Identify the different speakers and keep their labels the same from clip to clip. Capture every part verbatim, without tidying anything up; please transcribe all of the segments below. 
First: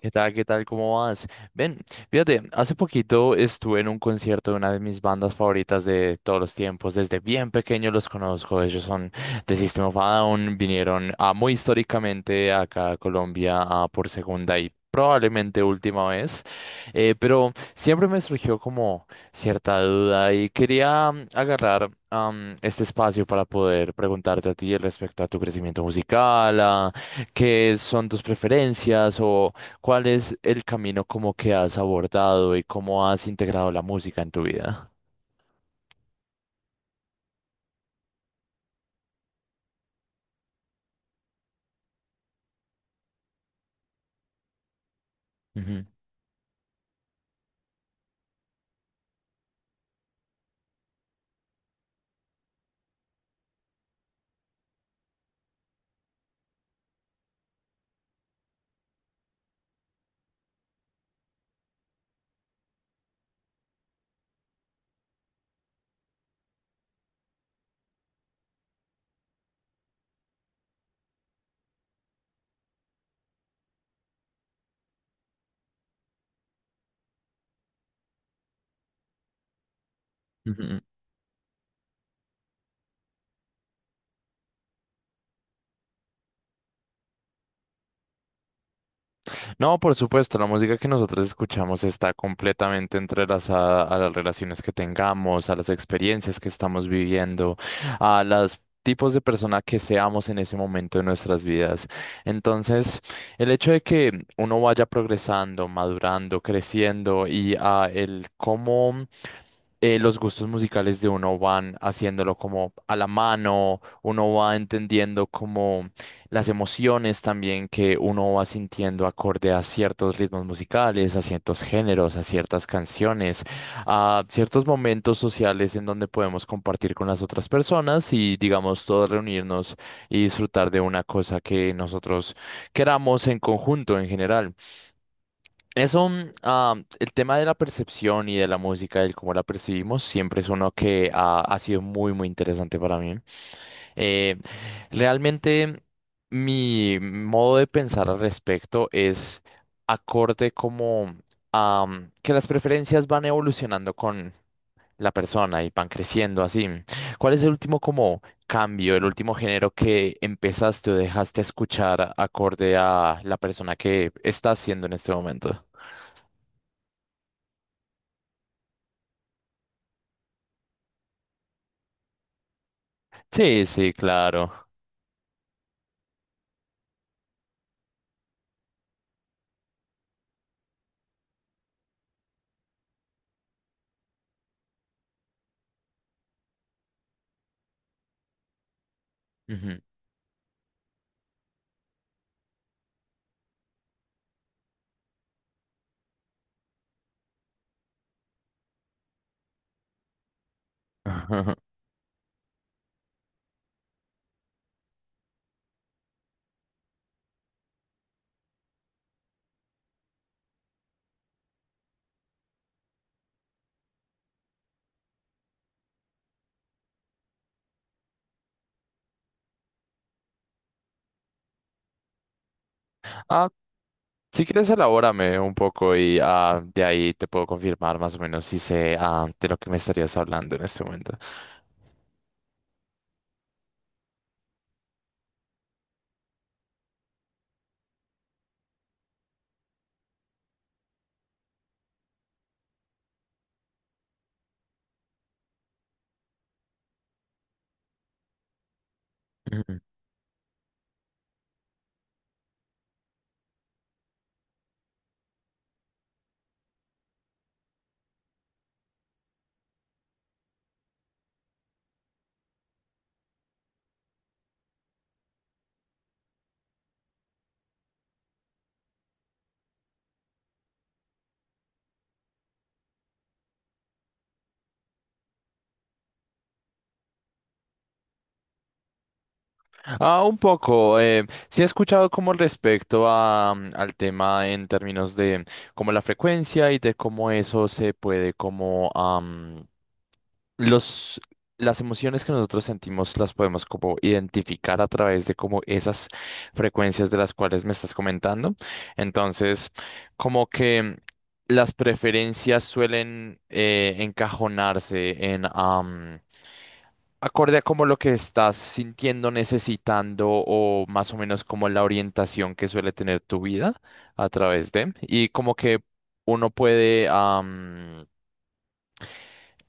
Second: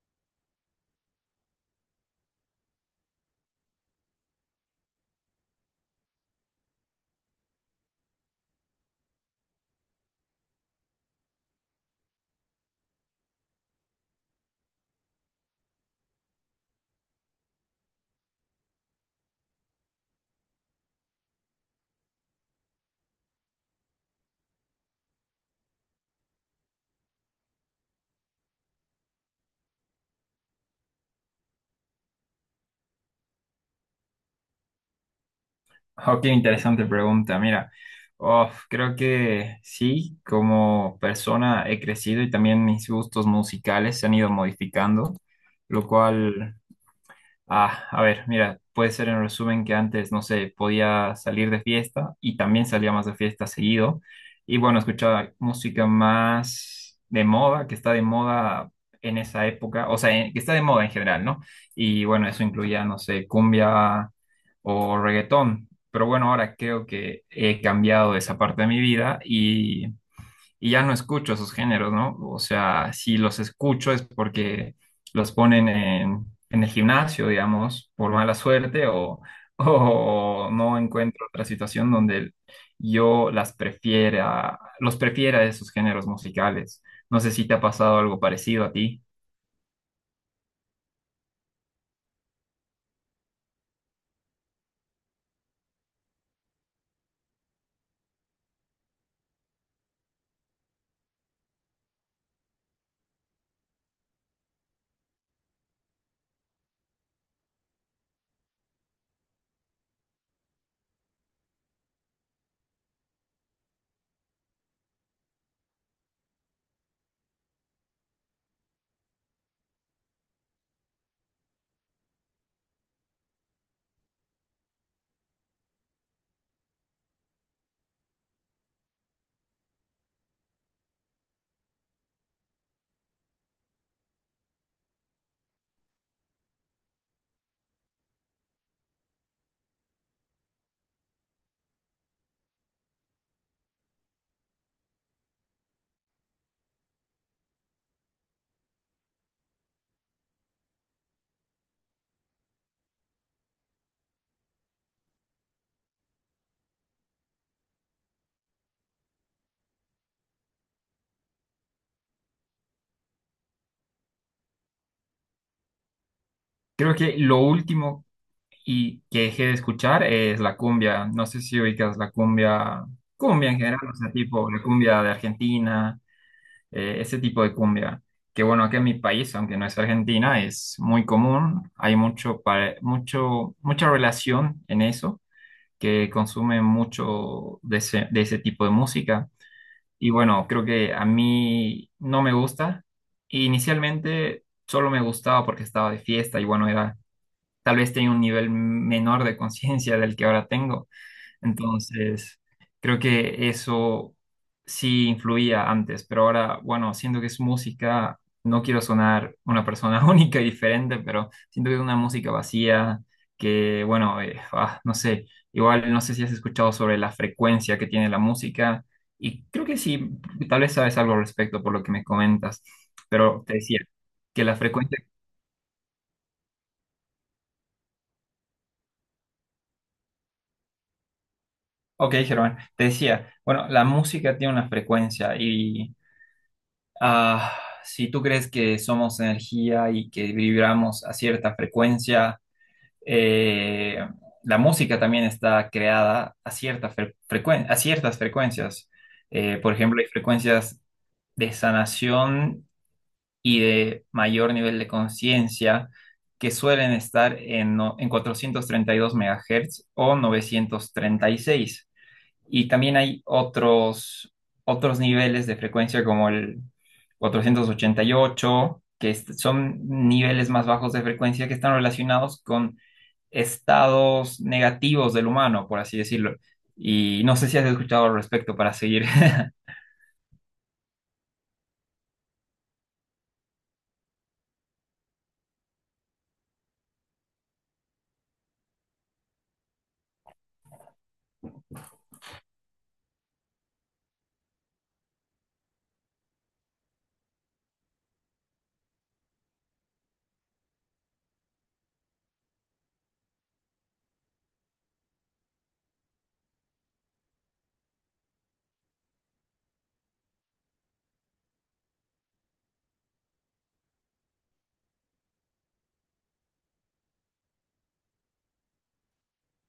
Speaker 1: ¿Qué tal? ¿Qué tal? ¿Cómo vas? Ven, fíjate, hace poquito estuve en un concierto de una de mis bandas favoritas de todos los tiempos. Desde bien pequeño los conozco. Ellos son de System of a Down. Vinieron a muy históricamente acá a Colombia ah, por segunda y probablemente última vez. Eh, pero siempre me surgió como cierta duda y quería mm, agarrar am, este espacio para poder preguntarte a ti respecto a tu crecimiento musical, a ¿Qué son tus preferencias o, ¿Cuál es el camino como que has abordado y cómo has integrado la música en tu vida?
Speaker 2: Oh, qué interesante pregunta. Mira, uf, creo que sí, como persona he crecido y también mis gustos musicales se han ido modificando,
Speaker 1: Ujú,
Speaker 2: lo cual. Ah, a ver, mira, puede ser en resumen que antes, no sé, podía salir de fiesta y también salía más de fiesta seguido. Y bueno, escuchaba música más de moda, que está de moda en esa época, o sea, en- que está de moda en general, ¿no? Y bueno, eso incluía, no sé, cumbia o reggaetón. Pero bueno, ahora creo que he cambiado esa parte de mi vida y y ya no escucho esos géneros, ¿no? O sea, si los escucho es porque los ponen en, en el gimnasio, digamos, por mala suerte o, o no
Speaker 1: ujú.
Speaker 2: encuentro otra situación donde yo las prefiera, los prefiera esos géneros musicales. No sé si te ha pasado algo parecido a ti.
Speaker 1: No, por supuesto, la música que nosotros escuchamos está completamente entrelazada a las relaciones que tengamos, a las experiencias que estamos viviendo, a los tipos de persona que seamos en ese momento de nuestras vidas. Entonces, el hecho de que uno vaya progresando, madurando, creciendo y a el cómo eh, los gustos musicales de uno van haciéndolo como a la mano, uno va entendiendo como las emociones también que uno va sintiendo acorde a ciertos ritmos musicales, a ciertos géneros, a ciertas canciones, a ciertos momentos sociales en donde podemos compartir con las otras personas y digamos todos reunirnos y disfrutar de una cosa que nosotros queramos en conjunto en general. Eso, mm, ah, el tema de la percepción y de la música, del cómo la percibimos, siempre es uno que ha, ha sido muy, muy interesante para mí. Eh, Realmente, mi modo de pensar al respecto es acorde como a que las preferencias van evolucionando con la persona y van creciendo así. ¿Cuál es el último como cambio, el último género que empezaste o dejaste escuchar acorde a la persona que estás siendo en este momento?
Speaker 2: Creo que lo último y que dejé de escuchar es la cumbia. No sé si ubicas la cumbia, cumbia en
Speaker 1: Sí,
Speaker 2: general,
Speaker 1: sí,
Speaker 2: o sea, tipo
Speaker 1: claro.
Speaker 2: la cumbia de Argentina, eh, ese tipo de cumbia. Que bueno, acá en mi país, aunque no es Argentina, es muy común. Hay mucho, pare- mucho, mucha relación en eso, que consumen mucho de ese, de ese tipo de música.
Speaker 1: Ujú.
Speaker 2: Y bueno, creo que a mí no me gusta. Inicialmente solo me gustaba porque estaba de fiesta y bueno, era, tal vez tenía un nivel menor de conciencia del que ahora tengo. Entonces, creo que eso sí influía antes, pero ahora, bueno, siento que es música, no quiero sonar una persona única y diferente, pero siento que es una música vacía, que, bueno, eh, ah, no sé, igual no sé si has escuchado sobre la frecuencia que tiene la música, y creo que sí, tal vez sabes algo al respecto por lo que me comentas, pero
Speaker 1: Ah,
Speaker 2: te decía que
Speaker 1: si
Speaker 2: la
Speaker 1: quieres,
Speaker 2: frecuencia...
Speaker 1: elabórame un poco y ah, de ahí te puedo confirmar más o menos si sé ah, de lo que me estarías hablando en este momento.
Speaker 2: Ok, Germán, te decía, bueno, la música tiene una frecuencia. Ah, si tú crees que somos energía y que vibramos a cierta frecuencia, eh, la música también está creada a cierta fre- frecuen- a ciertas frecuencias. Eh, por
Speaker 1: Ujú.
Speaker 2: ejemplo, hay frecuencias de sanación y de mayor nivel de conciencia que suelen estar en, no- en cuatrocientos treinta y dos megahercios MHz o novecientos treinta y seis. Y también hay otros, otros niveles de frecuencia como el cuatrocientos ochenta y ocho que est- son niveles más bajos de frecuencia que están relacionados con estados negativos del humano, por así decirlo. Y no sé si has escuchado al respecto para seguir.
Speaker 1: Ah, un poco. Eh, sí he escuchado como respecto a, mm, al tema en términos de como la frecuencia y de cómo eso se puede como Los, las emociones que nosotros sentimos las podemos como identificar a través de como esas frecuencias de las cuales me estás comentando. Entonces, como que las preferencias suelen eh, encajonarse en am, acorde a como lo que estás sintiendo, necesitando o más o menos como la orientación que suele tener tu vida a través de y como que uno puede am,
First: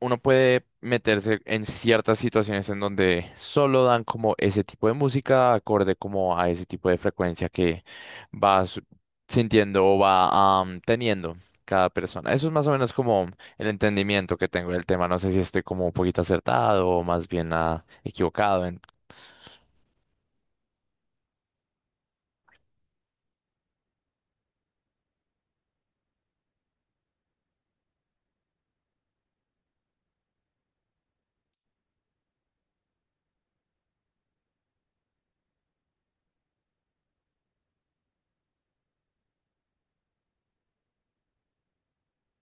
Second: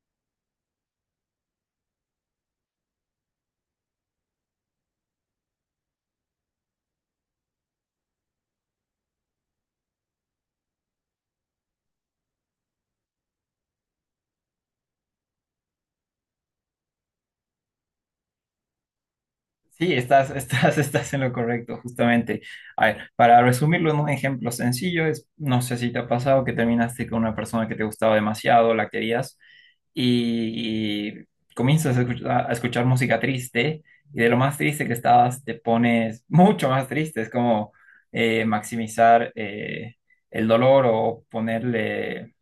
Speaker 1: uno puede meterse en ciertas situaciones en donde solo dan como ese tipo de música, acorde como a ese tipo de frecuencia que vas sintiendo o va am, teniendo cada persona. Eso es más o menos como el entendimiento que tengo del tema. No sé si estoy como un poquito acertado o más bien ah, equivocado en...
Speaker 2: Sí, estás, estás, estás en lo correcto, justamente. A ver, para resumirlo en un ejemplo sencillo, es, no sé si te ha pasado que terminaste con una persona que te gustaba demasiado, la querías, y, y comienzas a escuchar, a escuchar música triste, y de lo más triste que estabas, te pones mucho más triste. Es como eh, maximizar eh, el dolor o ponerle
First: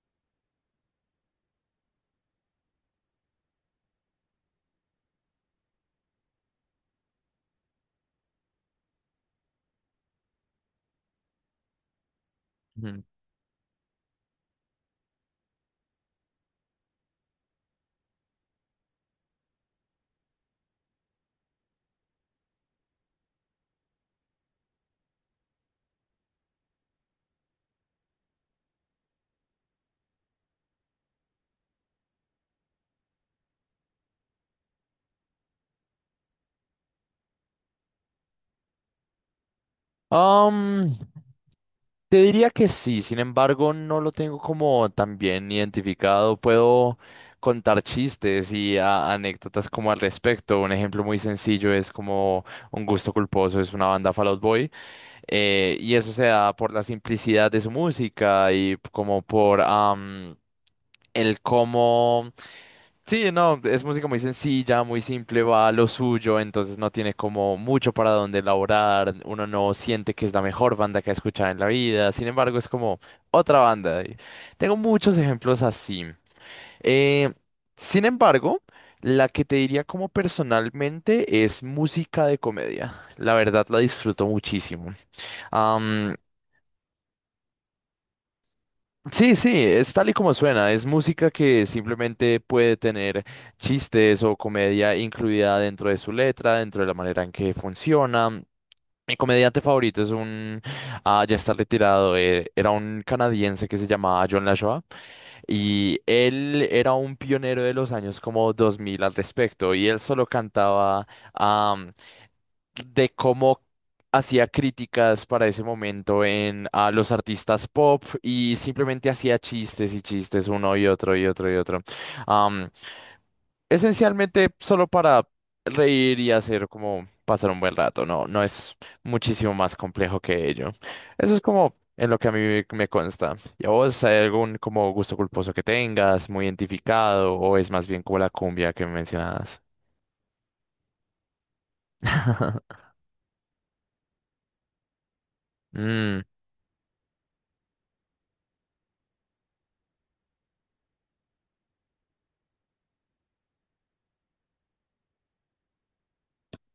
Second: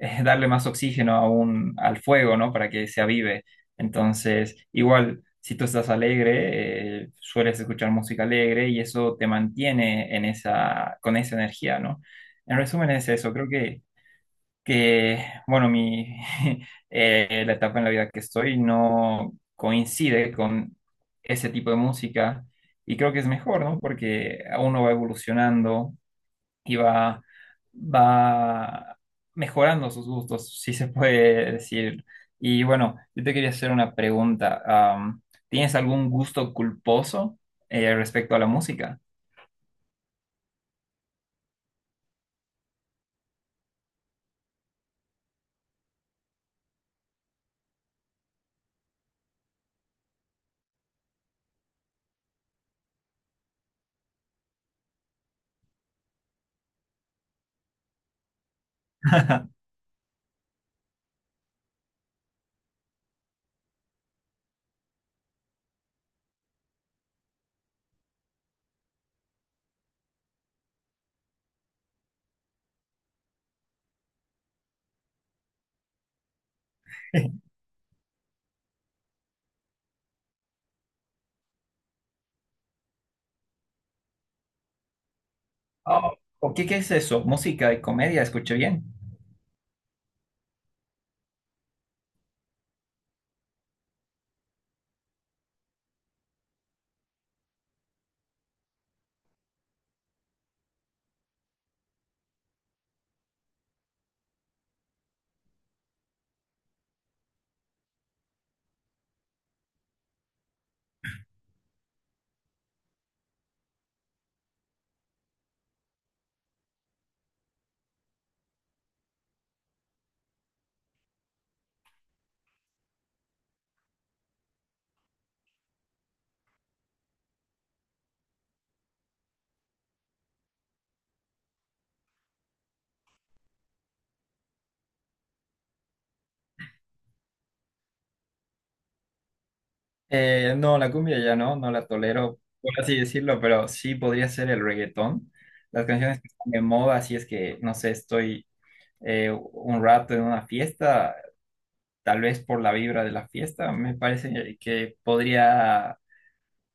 Speaker 2: eh, darle más oxígeno a un- al fuego, ¿no? Para que se avive. Entonces, igual, si tú estás alegre, eh, sueles escuchar música alegre y eso te mantiene en esa, con esa energía, ¿no? En resumen es eso, creo que, que bueno, mi, eh, la etapa en la vida que estoy no coincide con ese tipo de música y creo que es mejor, ¿no? Porque uno va evolucionando, y va, va mejorando sus gustos, si se puede decir. Y bueno, yo te quería hacer una pregunta. am, ¿Tienes algún gusto culposo eh, respecto a la música?
Speaker 1: Ujú. Te diría que sí, sin embargo, no lo tengo como tan bien identificado. Puedo contar chistes y a- anécdotas como al respecto. Un ejemplo muy sencillo es como Un Gusto Culposo, es una banda Fall Out Boy. Eh, y eso se da por la simplicidad de su música y como por am, el cómo. Sí, no, es música muy sencilla, muy simple, va a lo suyo, entonces no tiene como mucho para dónde elaborar, uno no siente que es la mejor banda que ha escuchado en la vida, sin embargo es como otra banda. Y tengo muchos ejemplos así. Eh, Sin embargo, la que te diría como personalmente es música de comedia. La verdad la disfruto muchísimo.
Speaker 2: Oh, ¿o qué, qué es eso? ¿Música y comedia? ¿Escuché bien?
Speaker 1: Sí, sí, es tal y como suena, es música que simplemente puede tener chistes o comedia incluida dentro de su letra, dentro de la manera en que funciona. Mi comediante favorito es un, ah, ya está retirado, eh, era un canadiense que se llamaba John LaJoie y él era un pionero de los años como dos mil al respecto y él solo cantaba de cómo hacía críticas para ese momento en a los artistas pop y simplemente hacía chistes y chistes uno y otro y otro y otro. Am, Esencialmente solo para reír y hacer como pasar un buen rato, no, no es muchísimo más complejo que ello. Eso es como en lo que a mí me consta. ¿Y a vos hay algún como gusto culposo que tengas, muy identificado, o es más bien como la cumbia que mencionabas?
Speaker 2: Eh, no, la cumbia ya no, no la tolero, por así decirlo, pero sí podría ser el reggaetón. Las canciones que están de moda, si es que, no sé, estoy eh, un rato en una fiesta, tal vez por la vibra de la fiesta, me parece que podría,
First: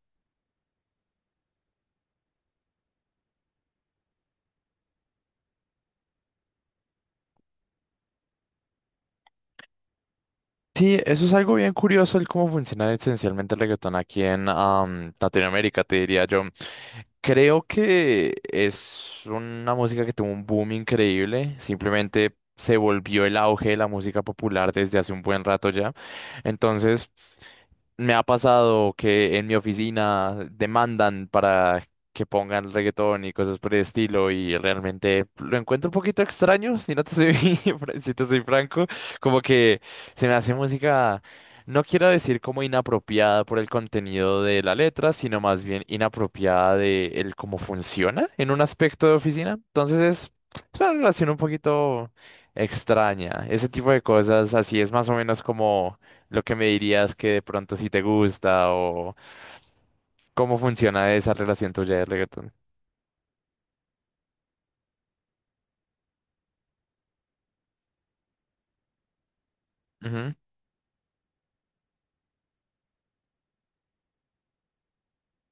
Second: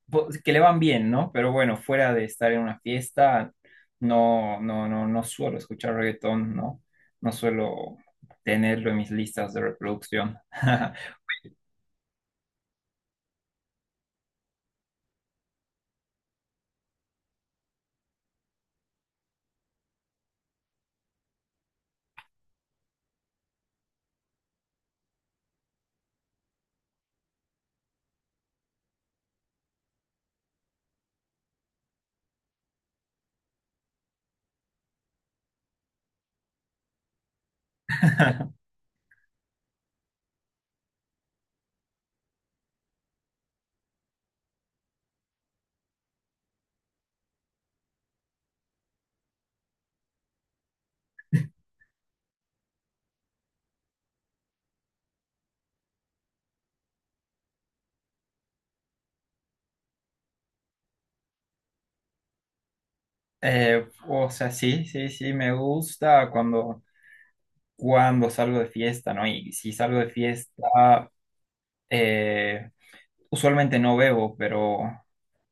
Speaker 2: po- que le van bien, ¿no? Pero bueno, fuera de estar en una fiesta, no, no, no, no suelo escuchar reggaetón, ¿no? No suelo tenerlo en mis listas de reproducción.
Speaker 1: Sí, eso es algo bien curioso, el cómo funciona esencialmente el reggaetón aquí en am, Latinoamérica, te diría yo. Creo que es una música que tuvo un boom increíble, simplemente se volvió el auge de la música popular desde hace un buen rato ya. Entonces, me ha pasado que en mi oficina demandan para que pongan reggaetón y cosas por el estilo y realmente lo encuentro un poquito extraño, si no te soy, si te soy franco, como que se me hace música, no quiero decir como inapropiada por el contenido de la letra, sino más bien inapropiada de el cómo funciona en un aspecto de oficina. Entonces es es una relación un poquito extraña. Ese tipo de cosas así es más o menos como lo que me dirías que de pronto si te gusta o cómo funciona esa relación tuya de reggaetón.
Speaker 2: Eh, o sea, sí, sí, sí, me gusta cuando cuando salgo de fiesta, ¿no? Y si salgo de
Speaker 1: Ujú.
Speaker 2: fiesta, eh, usualmente no bebo, pero,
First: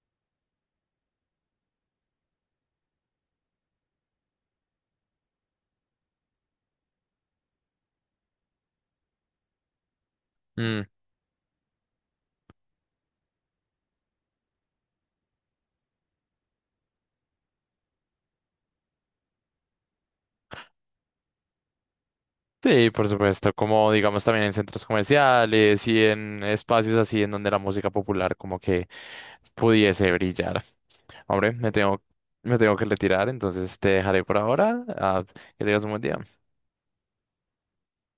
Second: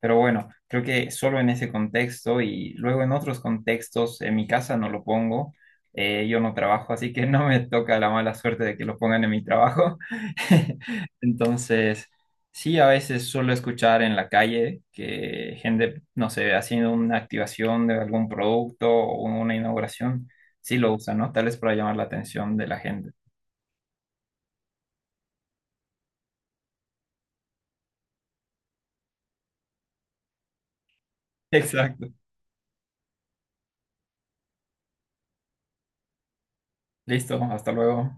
Speaker 2: pero bueno, creo que solo en ese contexto y luego en otros contextos, en mi casa no lo pongo, eh, yo no trabajo, así que no me toca la mala suerte de que lo pongan en mi trabajo.
Speaker 1: Mm,
Speaker 2: Entonces, sí, a veces suelo escuchar en la calle que gente, no sé, haciendo una activación de algún producto o una inauguración, sí lo usan, ¿no? Tal vez para llamar la atención de la
Speaker 1: Sí, por
Speaker 2: gente.
Speaker 1: supuesto, como digamos también en centros comerciales y en espacios así en donde la música popular como que pudiese brillar. Hombre, me tengo,
Speaker 2: Exacto.
Speaker 1: me tengo que retirar, entonces te dejaré por ahora. Ah, que tengas un buen día.
Speaker 2: Listo, hasta luego.